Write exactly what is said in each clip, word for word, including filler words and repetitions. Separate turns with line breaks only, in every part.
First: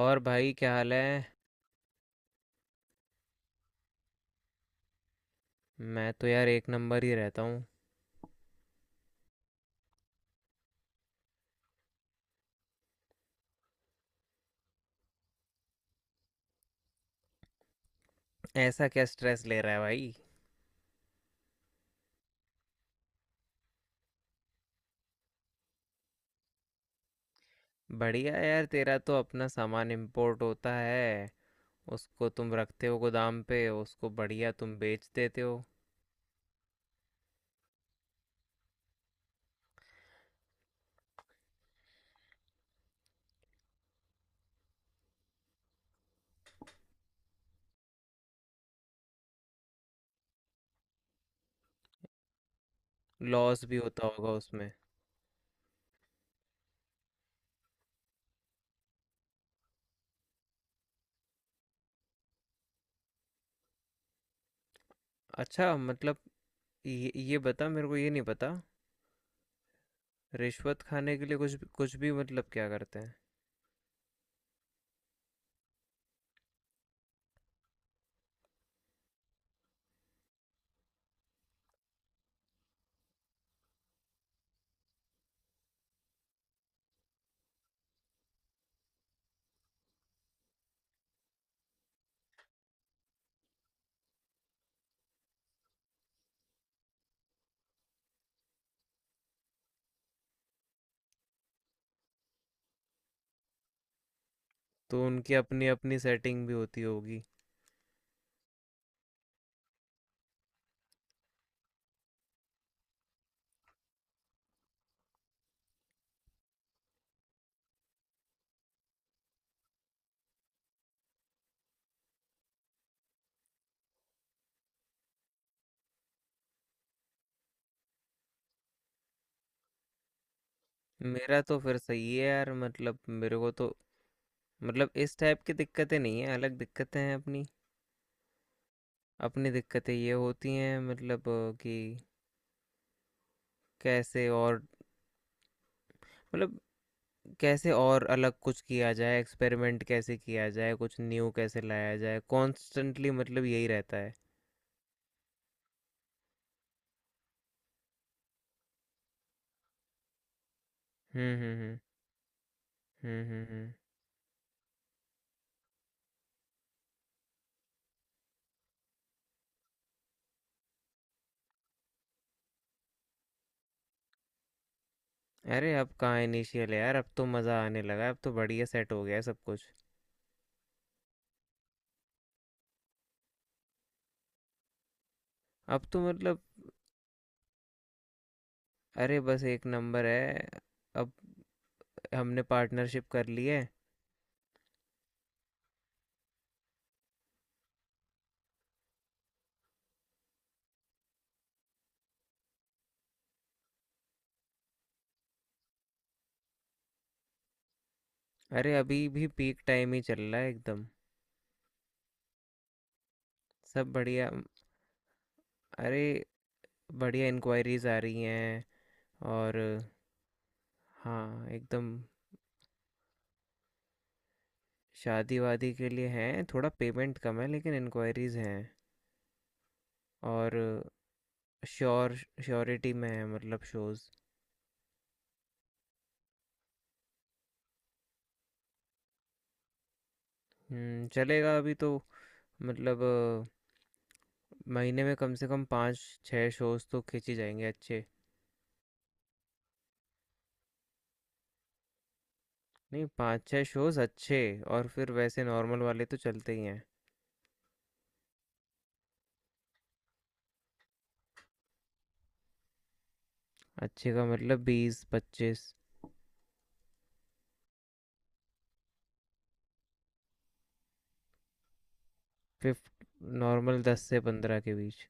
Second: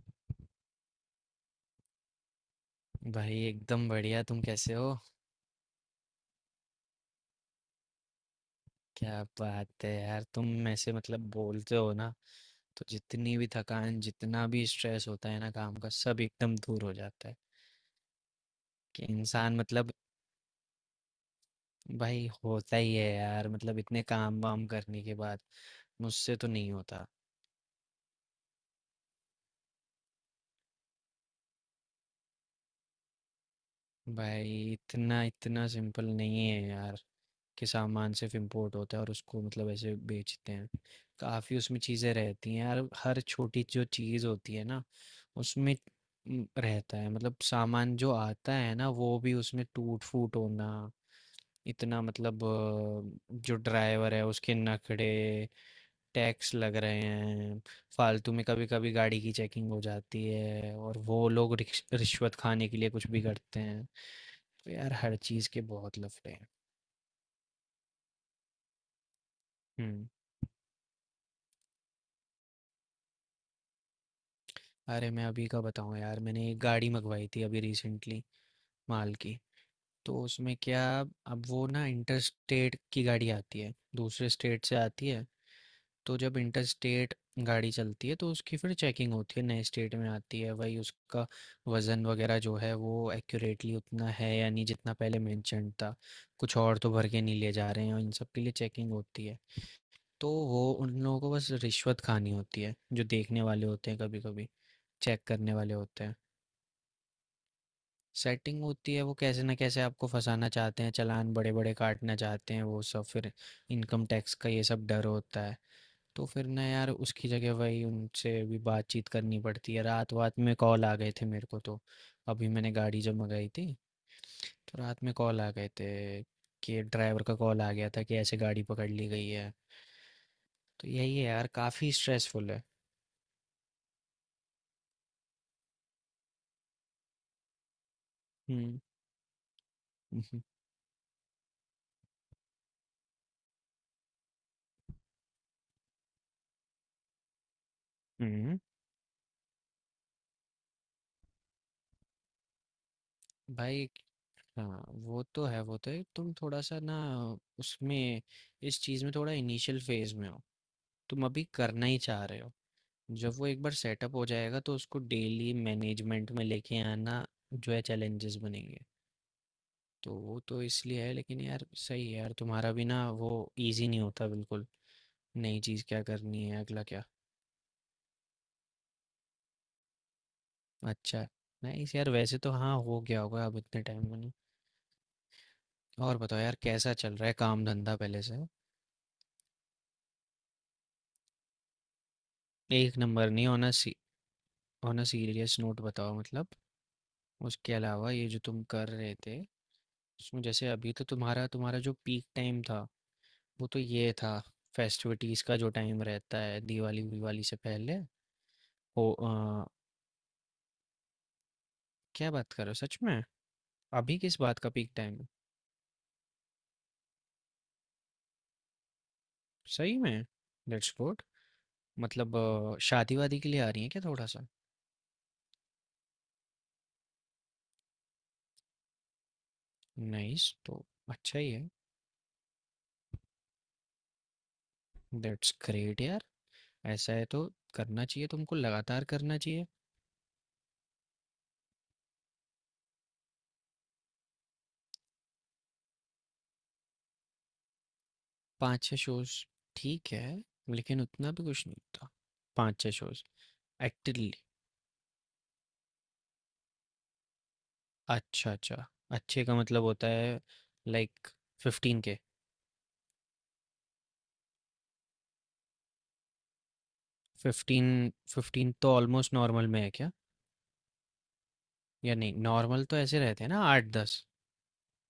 और भाई, क्या हाल है?
भाई एकदम बढ़िया। तुम कैसे हो?
मैं तो यार एक नंबर ही रहता हूँ।
क्या बात है यार, तुम में से मतलब बोलते हो ना। तो जितनी भी थकान, जितना भी स्ट्रेस होता है ना काम का, सब एकदम दूर हो जाता है।
ऐसा क्या
कि
स्ट्रेस
इंसान,
ले रहा है
मतलब।
भाई?
भाई होता ही है यार, मतलब इतने काम वाम करने के बाद। मुझसे तो नहीं होता।
बढ़िया यार, तेरा तो अपना सामान इंपोर्ट होता है। उसको तुम रखते हो गोदाम पे, उसको बढ़िया
भाई
तुम बेच
इतना
देते हो।
इतना सिंपल नहीं है यार, कि सामान सिर्फ इम्पोर्ट होता है और उसको मतलब ऐसे बेचते हैं। काफ़ी उसमें चीज़ें रहती हैं यार, हर छोटी जो चीज़ होती है ना उसमें। म, रहता है मतलब सामान जो आता है ना वो भी उसमें टूट फूट होना। इतना मतलब अ, जो
लॉस भी होता
ड्राइवर है
होगा
उसके
उसमें।
नखरे। टैक्स लग रहे हैं। फालतू में कभी कभी गाड़ी की चेकिंग हो जाती है और वो लोग रिक्श- रिश्वत खाने के लिए कुछ भी करते हैं। तो यार हर चीज़ के
अच्छा,
बहुत
मतलब
लफड़े हैं।
ये ये बता मेरे को, ये नहीं पता।
हम्म।
रिश्वत खाने के लिए कुछ कुछ भी मतलब क्या करते हैं?
अरे मैं अभी का बताऊँ यार, मैंने एक गाड़ी मंगवाई थी अभी रिसेंटली, माल की। तो उसमें क्या, अब वो ना इंटर स्टेट की गाड़ी आती है, दूसरे स्टेट से आती है। तो जब इंटर स्टेट गाड़ी चलती है तो उसकी फिर चेकिंग होती है, नए स्टेट में आती है। वही उसका वज़न वगैरह जो है वो एक्यूरेटली उतना है या नहीं, जितना पहले मेंशन था, कुछ और तो भर के नहीं ले जा रहे हैं, और इन सब के लिए चेकिंग होती है। तो वो उन लोगों को बस रिश्वत खानी होती है जो देखने वाले होते हैं, कभी कभी
तो
चेक
उनकी
करने
अपनी
वाले
अपनी
होते हैं।
सेटिंग भी होती होगी।
सेटिंग होती है, वो कैसे ना कैसे आपको फंसाना चाहते हैं, चालान बड़े बड़े काटना चाहते हैं, वो सब फिर इनकम टैक्स का ये सब डर होता है। तो फिर ना यार उसकी जगह वही उनसे भी बातचीत करनी पड़ती है। रात वात में कॉल आ गए थे मेरे को। तो अभी मैंने गाड़ी जब मंगाई थी, तो रात में कॉल आ गए थे, कि ड्राइवर का कॉल आ गया था कि ऐसे गाड़ी पकड़ ली गई है। तो यही है
मेरा
यार,
तो फिर
काफ़ी
सही है
स्ट्रेसफुल
यार,
है।
मतलब मेरे को तो मतलब इस टाइप की दिक्कतें नहीं हैं, अलग दिक्कतें हैं अपनी।
हम्म।
अपनी दिक्कतें ये होती हैं मतलब कि कैसे और मतलब कैसे और अलग
हम्म।
कुछ किया जाए, एक्सपेरिमेंट कैसे किया जाए, कुछ न्यू कैसे लाया जाए, कॉन्स्टेंटली मतलब यही
भाई।
रहता है।
हाँ वो तो है, वो तो है, तुम थोड़ा सा ना उसमें, इस चीज़ में थोड़ा इनिशियल फेज में हो, तुम
हुँ,
अभी
हुँ, हुँ।
करना ही चाह रहे हो।
हुँ,
जब
हुँ,
वो एक बार
हुँ।
सेटअप हो जाएगा तो उसको डेली मैनेजमेंट में लेके आना, जो है, चैलेंजेस बनेंगे। तो वो तो इसलिए है। लेकिन यार सही है यार, तुम्हारा भी ना वो इजी नहीं होता बिल्कुल, नई
अरे
चीज़
अब
क्या
कहाँ
करनी है,
इनिशियल है
अगला
यार,
क्या।
अब तो मज़ा आने लगा है, अब तो बढ़िया सेट हो गया है सब कुछ।
अच्छा है। नाइस यार, वैसे तो हाँ हो गया होगा अब इतने टाइम में ना।
अब तो
और बताओ
मतलब
यार कैसा चल रहा है काम धंधा पहले से।
अरे बस एक नंबर है, अब हमने
एक
पार्टनरशिप कर
नंबर
ली
नहीं
है।
होना, ऑन अ सीरियस नोट बताओ मतलब। उसके अलावा ये जो तुम कर रहे थे, उसमें जैसे अभी तो तुम्हारा तुम्हारा जो पीक टाइम था, वो तो ये था, फेस्टिविटीज का जो टाइम रहता है, दिवाली विवाली से पहले।
अरे अभी
हो
भी
अ,
पीक टाइम ही चल रहा है एकदम।
क्या बात कर रहे हो सच में,
सब
अभी
बढ़िया
किस
म,
बात का पीक टाइम है?
अरे बढ़िया इंक्वायरीज आ रही हैं। और
सही में? Let's good.
हाँ एकदम।
मतलब अ, शादी वादी के लिए आ रही है क्या थोड़ा सा?
शादी वादी के लिए हैं, थोड़ा पेमेंट कम है लेकिन इंक्वायरीज हैं।
नाइस तो,
और
अच्छा ही है।
श्योर श्योरिटी में है मतलब शोज़।
दैट्स ग्रेट यार। ऐसा है तो करना चाहिए, तुमको लगातार करना चाहिए।
हम्म, चलेगा अभी तो मतलब अ, महीने में कम से कम पाँच छः शोज़ तो खींची जाएंगे अच्छे।
पाँच छः शोज़, ठीक है, लेकिन उतना भी कुछ नहीं था। पाँच छः
नहीं
शोज़
पाँच छः शोज़
एक्टिवली?
अच्छे। और फिर वैसे नॉर्मल वाले तो चलते ही हैं।
अच्छा, अच्छा। अच्छे का मतलब होता है लाइक फ़िफ़्टीन के।
अच्छे का मतलब बीस पच्चीस।
फ़िफ़्टीन, फ़िफ़्टीन तो ऑलमोस्ट नॉर्मल में है क्या? या नहीं, नॉर्मल तो
फिफ्ट
ऐसे रहते हैं ना
नॉर्मल दस
आठ दस?
से पंद्रह के बीच।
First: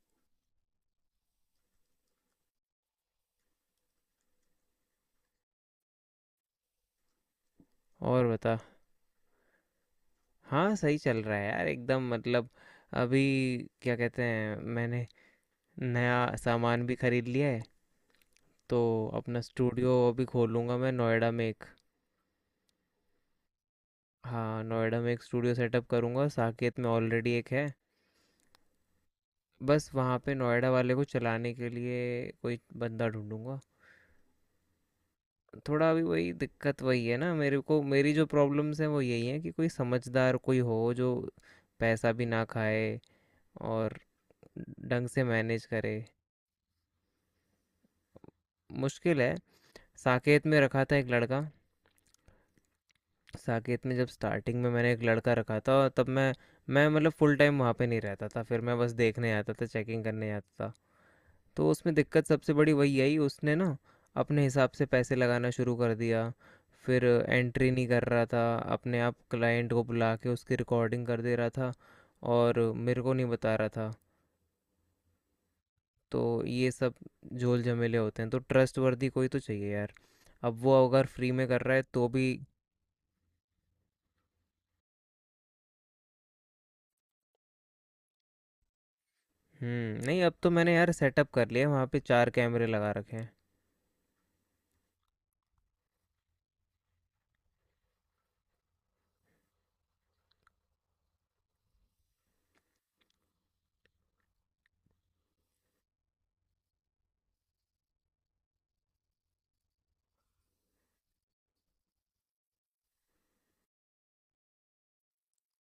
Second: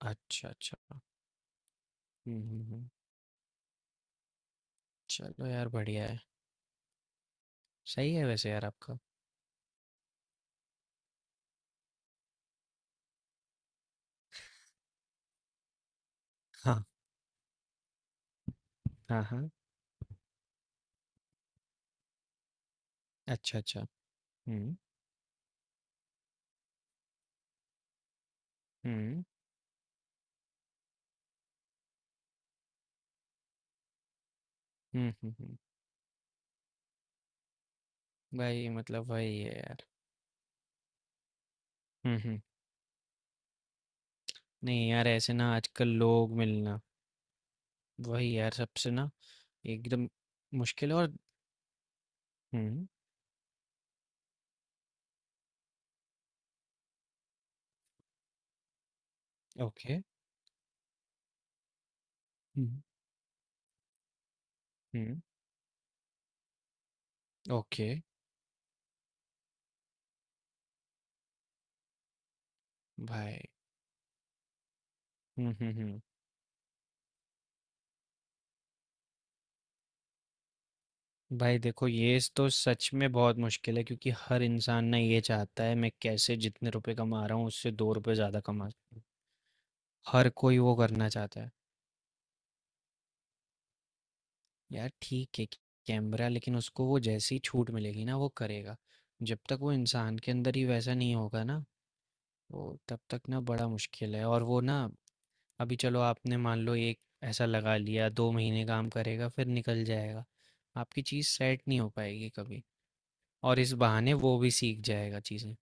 अच्छा, अच्छा। हुँ, हुँ, हुँ। चलो यार बढ़िया है। सही है
और
वैसे
बता।
यार आपका।
हाँ, सही चल रहा है यार एकदम मतलब अभी क्या कहते हैं, मैंने नया
हाँ,
सामान भी खरीद लिया है। तो
हाँ,
अपना
हाँ।
स्टूडियो अभी खोलूँगा मैं नोएडा में एक।
अच्छा, अच्छा।
हाँ
हुँ,
नोएडा में एक स्टूडियो सेटअप करूँगा, साकेत में ऑलरेडी एक है।
हुँ।
बस वहाँ पे नोएडा वाले को चलाने के लिए कोई बंदा ढूंढूंगा।
हुँ, हुँ, हुँ।
थोड़ा अभी वही दिक्कत वही है ना, मेरे को मेरी जो
भाई
प्रॉब्लम्स हैं वो
मतलब
यही है
वही
कि
है
कोई
यार।
समझदार कोई हो जो पैसा
हुँ,
भी
हुँ।
ना खाए और
नहीं यार
ढंग से
ऐसे ना
मैनेज
आजकल
करे।
लोग मिलना, वही यार सबसे ना,
मुश्किल है।
एकदम
साकेत में रखा
मुश्किल है।
था एक
और
लड़का।
हम्म।
साकेत में जब स्टार्टिंग में मैंने एक लड़का रखा था और तब मैं मैं मतलब फुल टाइम वहाँ पे नहीं रहता था, फिर मैं बस देखने आता था,
ओके।
चेकिंग करने आता था। तो उसमें दिक्कत सबसे बड़ी
हम्म
वही आई, उसने ना अपने हिसाब से पैसे
हम्म।
लगाना शुरू कर दिया। फिर एंट्री नहीं
ओके।
कर रहा था। अपने आप क्लाइंट को बुला के उसकी रिकॉर्डिंग कर दे रहा था और मेरे को नहीं
भाई।
बता रहा था।
हम्म हम्म हम्म।
तो ये सब झोल झमेले होते हैं, तो ट्रस्ट वर्दी कोई तो चाहिए यार। अब वो अगर फ्री में
भाई
कर रहा है
देखो
तो
ये
भी।
स- तो सच में बहुत मुश्किल है, क्योंकि हर इंसान ना ये चाहता है मैं कैसे जितने रुपए कमा रहा हूँ उससे दो रुपए ज्यादा कमा सकूं।
हुँ, नहीं
हर
अब तो
कोई
मैंने
वो
यार
करना
सेटअप
चाहता
कर
है।
लिया है, वहाँ पे चार कैमरे लगा रखे हैं।
यार ठीक है, कैमरा लेकिन उसको वो जैसी छूट मिलेगी ना वो करेगा। जब तक वो इंसान के अंदर ही वैसा नहीं होगा ना, वो तब तक ना बड़ा मुश्किल है। और वो ना अभी चलो आपने मान लो एक ऐसा लगा लिया, दो महीने काम करेगा फिर निकल जाएगा। आपकी चीज़ सेट नहीं हो पाएगी कभी, और इस बहाने वो भी सीख जाएगा चीज़ें,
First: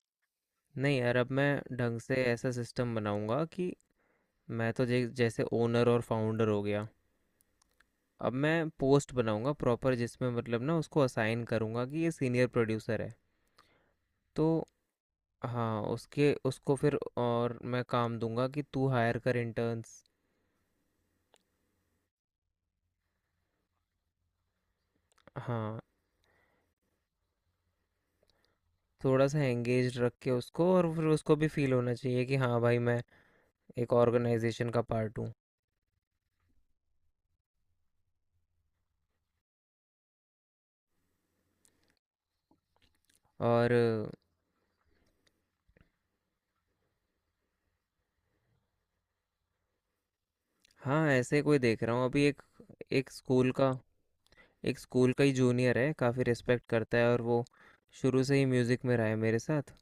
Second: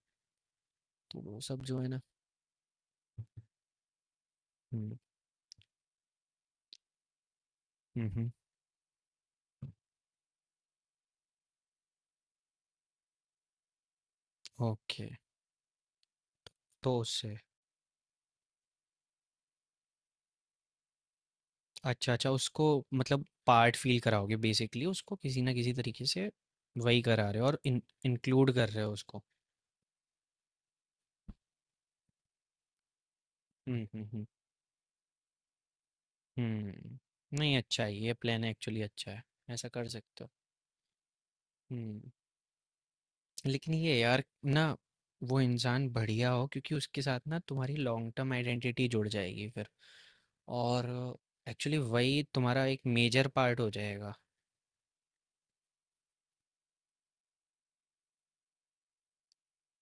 नहीं यार
तो
अब
वो सब
मैं
जो है
ढंग
ना।
से ऐसा सिस्टम बनाऊँगा कि मैं तो
हम्म
जे जैसे ओनर और फाउंडर हो गया।
हम्म।
अब मैं पोस्ट बनाऊँगा प्रॉपर, जिसमें मतलब ना उसको असाइन करूँगा कि ये सीनियर प्रोड्यूसर है। तो
ओके।
हाँ, उसके उसको फिर
तो उससे,
और मैं काम दूँगा कि तू हायर कर इंटर्न्स।
अच्छा अच्छा, उसको मतलब पार्ट फील कराओगे बेसिकली, उसको किसी ना किसी
हाँ,
तरीके से वही करा रहे हो, और इन, इंक्लूड कर रहे हो उसको।
थोड़ा-सा एंगेज्ड रख के उसको और फिर उसको भी फ़ील होना चाहिए कि हाँ भाई मैं
हम्म
एक
हम्म हम्म।
ऑर्गेनाइज़ेशन का पार्ट हूँ।
हम्म। नहीं अच्छा है, ये प्लान एक्चुअली अच्छा है। ऐसा कर सकते हो। हम्म।
और
लेकिन ये यार ना, वो इंसान बढ़िया हो, क्योंकि उसके साथ ना तुम्हारी लॉन्ग टर्म आइडेंटिटी जुड़ जाएगी फिर, और
हाँ ऐसे कोई
एक्चुअली
देख रहा हूँ
वही
अभी एक।
तुम्हारा एक
एक
मेजर
स्कूल
पार्ट
का
हो जाएगा।
एक स्कूल का ही जूनियर है, काफ़ी रिस्पेक्ट करता है और वो शुरू से ही म्यूज़िक में रहा है मेरे साथ।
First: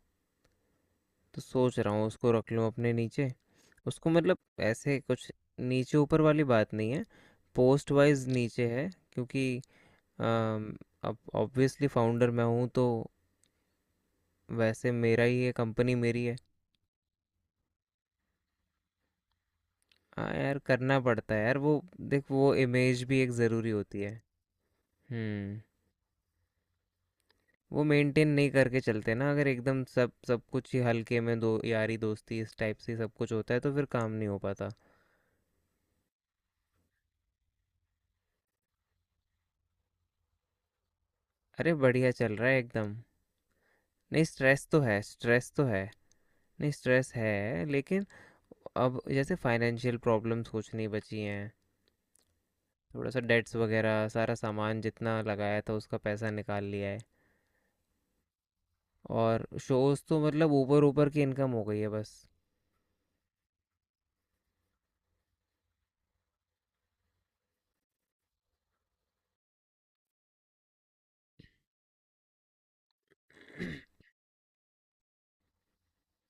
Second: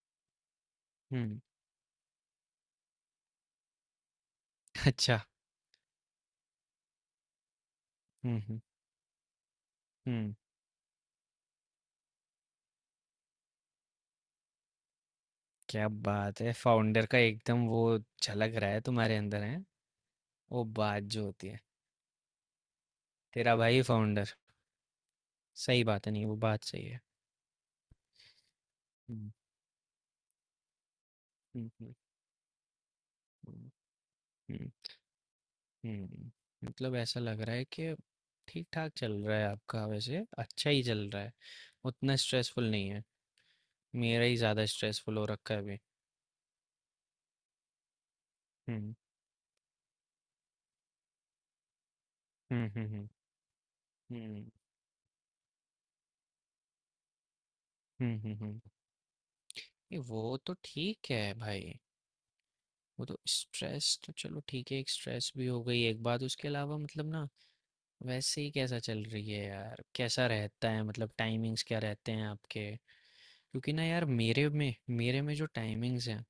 तो
हम्म।
सोच रहा हूँ उसको रख लूँ अपने नीचे। उसको मतलब ऐसे
अच्छा।
कुछ, नीचे ऊपर वाली बात नहीं है, पोस्ट वाइज
हम्म हम्म
नीचे है क्योंकि
हम्म।
अम, अब ऑब्वियसली फाउंडर मैं हूँ। तो वैसे मेरा ही है,
क्या
कंपनी मेरी है।
बात है, फाउंडर का एकदम वो झलक रहा है, तुम्हारे अंदर है
हाँ यार
वो
करना
बात जो
पड़ता है
होती
यार,
है।
वो देख वो इमेज भी एक
तेरा
ज़रूरी
भाई
होती है।
फाउंडर।
हम्म।
सही बात है, नहीं वो बात सही है।
वो मेंटेन नहीं करके चलते ना,
हम्म
अगर एकदम सब सब कुछ ही हल्के में दो,
हम्म हम्म
यारी दोस्ती इस टाइप से सब कुछ होता है
हम्म,
तो फिर काम नहीं हो पाता।
हम्म। हम्म। मतलब ऐसा लग रहा है कि ठीक ठाक चल रहा है आपका, वैसे अच्छा ही चल रहा है,
अरे बढ़िया
उतना
चल रहा है
स्ट्रेसफुल नहीं
एकदम।
है।
नहीं
मेरा ही ज़्यादा
स्ट्रेस तो है,
स्ट्रेसफुल हो
स्ट्रेस
रखा है
तो
अभी।
है। नहीं स्ट्रेस है लेकिन
हम्म
अब जैसे फाइनेंशियल प्रॉब्लम्स कुछ नहीं बची हैं।
हम्म हम्म
थोड़ा सा डेट्स वगैरह
हम्म
सारा
हम्म
सामान जितना लगाया था, उसका पैसा निकाल लिया है।
हम्म हम्म, हम्म।
और
ये
शोज़ तो
वो
मतलब
तो
ऊपर ऊपर
ठीक
की
है
इनकम हो
भाई।
गई है बस।
वो तो स्ट्रेस तो चलो ठीक है, एक स्ट्रेस भी हो गई एक बात। उसके अलावा मतलब ना, वैसे ही कैसा चल रही है यार, कैसा रहता है, मतलब टाइमिंग्स क्या रहते हैं आपके? क्योंकि ना यार मेरे में मेरे में जो टाइमिंग्स हैं,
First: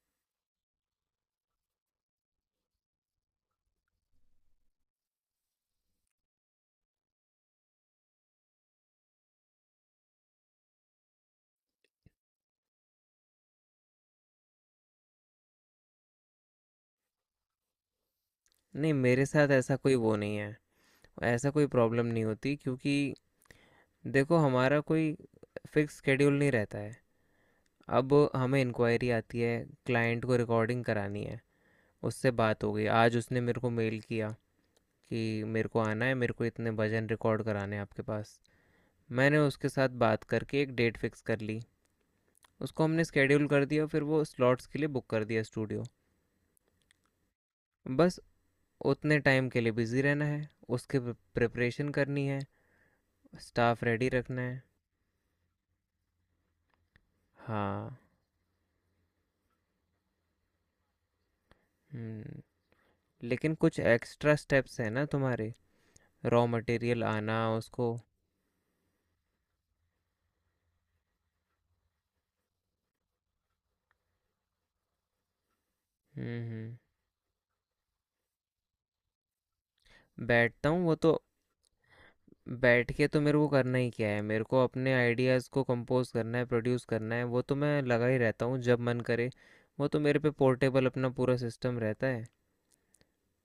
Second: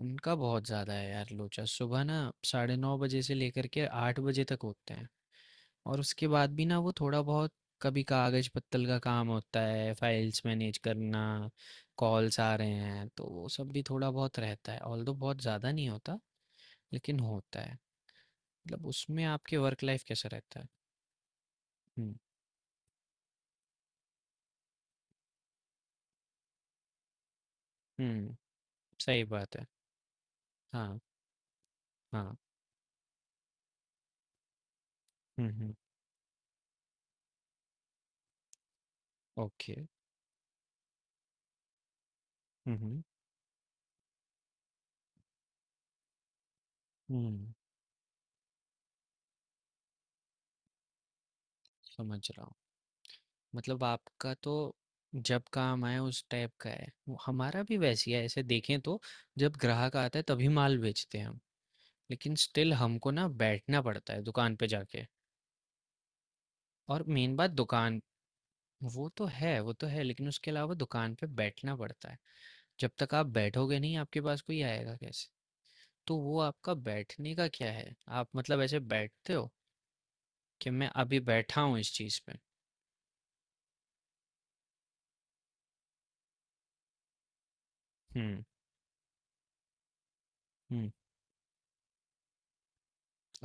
उनका बहुत ज़्यादा है यार लोचा। सुबह ना साढ़े नौ बजे से लेकर के आठ बजे तक होते हैं। और उसके बाद भी ना वो थोड़ा बहुत, कभी कागज पत्तल का काम होता है, फाइल्स मैनेज करना, कॉल्स आ रहे हैं, तो वो सब भी थोड़ा बहुत रहता है। ऑल्दो बहुत ज़्यादा नहीं होता, लेकिन होता है। मतलब
नहीं
उसमें
मेरे साथ
आपके
ऐसा
वर्क
कोई
लाइफ
वो
कैसा
नहीं है,
रहता है?
ऐसा कोई प्रॉब्लम
हम्म
नहीं होती, क्योंकि देखो हमारा कोई फिक्स शेड्यूल नहीं रहता है। अब
हम्म।
हमें इंक्वायरी
सही
आती है,
बात है।
क्लाइंट को रिकॉर्डिंग
हाँ।
करानी है, उससे
हाँ।
बात हो गई। आज उसने मेरे को मेल किया कि
हम्म
मेरे
हम्म।
को आना है, मेरे को इतने भजन रिकॉर्ड कराने हैं आपके पास। मैंने उसके
ओके। हम्म
साथ बात करके एक डेट फिक्स कर ली, उसको
हम्म
हमने स्केड्यूल कर दिया, फिर वो स्लॉट्स के लिए बुक कर दिया स्टूडियो।
हम्म,
बस उतने टाइम के लिए बिजी रहना है, उसके प्रिपरेशन
समझ
करनी है,
रहा हूँ।
स्टाफ
मतलब
रेडी
आपका
रखना
तो
है।
जब काम आए उस टाइप का है, वो हमारा भी
हाँ।
वैसी है ऐसे देखें तो, जब ग्राहक आता है तभी माल बेचते हैं हम। लेकिन
हम्म,
स्टिल हमको ना
लेकिन कुछ
बैठना पड़ता है
एक्स्ट्रा
दुकान पे
स्टेप्स हैं ना
जाके,
तुम्हारे, रॉ
और
मटेरियल
मेन
आना,
बात
उसको।
दुकान, वो तो है वो तो है, लेकिन उसके अलावा दुकान पे बैठना पड़ता है। जब तक आप बैठोगे नहीं, आपके पास कोई आएगा कैसे? तो वो
हम्म
आपका
हम्म।
बैठने का क्या है, आप मतलब ऐसे बैठते हो
बैठता
कि
हूँ
मैं
वो तो।
अभी बैठा हूँ इस चीज़ पे?
बैठ के तो मेरे को करना ही क्या है, मेरे को अपने आइडियाज़ को कंपोज करना है, प्रोड्यूस करना है, वो तो मैं लगा ही
हम्म
रहता हूँ जब मन करे। वो तो मेरे पे पोर्टेबल
हम्म।
अपना पूरा सिस्टम रहता है।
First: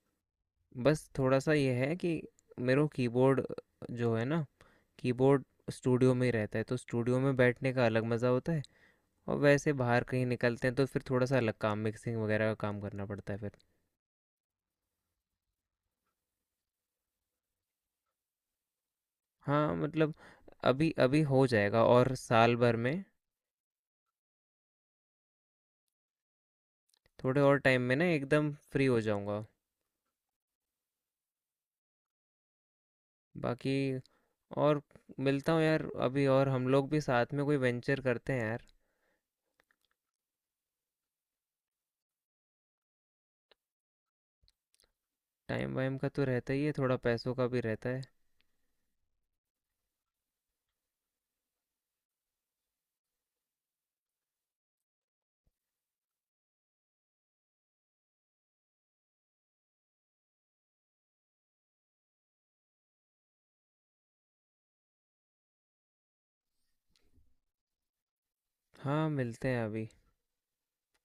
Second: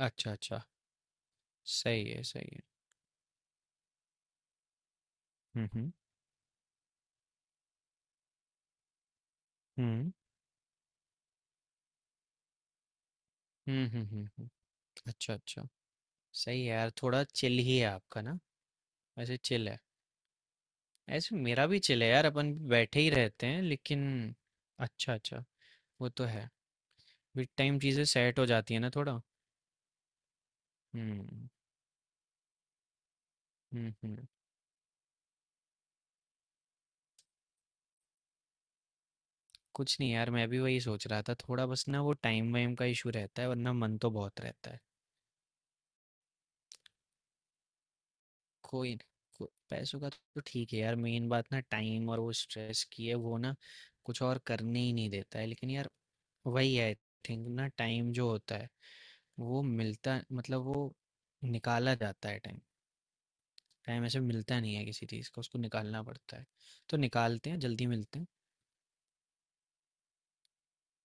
अच्छा अच्छा।
बस थोड़ा सा ये है
सही
कि
है सही है।
मेरे को कीबोर्ड जो है ना, कीबोर्ड
हम्म हम्म
स्टूडियो में ही रहता है, तो स्टूडियो में बैठने का अलग मज़ा होता है। और वैसे बाहर
हम्म।
कहीं निकलते हैं तो फिर थोड़ा सा अलग काम, मिक्सिंग वगैरह का काम करना पड़ता है फिर।
हुँ, हुँ, हुँ, हुँ। अच्छा, अच्छा। सही है यार, थोड़ा चिल ही है आपका ना? वैसे चिल
हाँ,
है।
मतलब अभी अभी
ऐसे
हो
मेरा भी
जाएगा
चिल है
और
यार, अपन
साल भर
बैठे
में,
ही रहते हैं, लेकिन अच्छा, अच्छा, वो तो है।
थोड़े
विद
और
टाइम
टाइम में
चीज़ें
ना
सेट हो
एकदम
जाती है
फ्री
ना
हो
थोड़ा।
जाऊंगा।
हुँ,
बाकी
हुँ, हुँ।
और मिलता हूँ यार अभी, और हम लोग भी साथ में कोई वेंचर करते हैं यार।
कुछ नहीं यार, मैं भी वही सोच रहा था, थोड़ा बस ना वो टाइम वाइम का इशू रहता है, वरना मन तो बहुत रहता है।
टाइम वाइम का तो रहता ही है, थोड़ा पैसों का भी रहता है।
कोई को- पैसों का तो ठीक है यार, मेन बात ना टाइम और वो स्ट्रेस की है। वो ना कुछ और करने ही नहीं देता है। लेकिन यार वही है, आई थिंक ना टाइम जो होता है, वो मिलता मतलब वो निकाला जाता है। टाइम, टाइम ऐसे मिलता नहीं है किसी चीज़ का, उसको निकालना पड़ता है। तो निकालते हैं, जल्दी मिलते हैं।
हाँ मिलते हैं अभी,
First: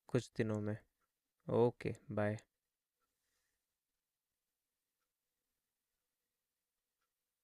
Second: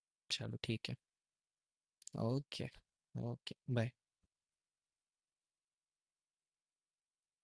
कुछ
चलो
दिनों में।
ठीक है।
Okay, bye.
Okay. Okay bye.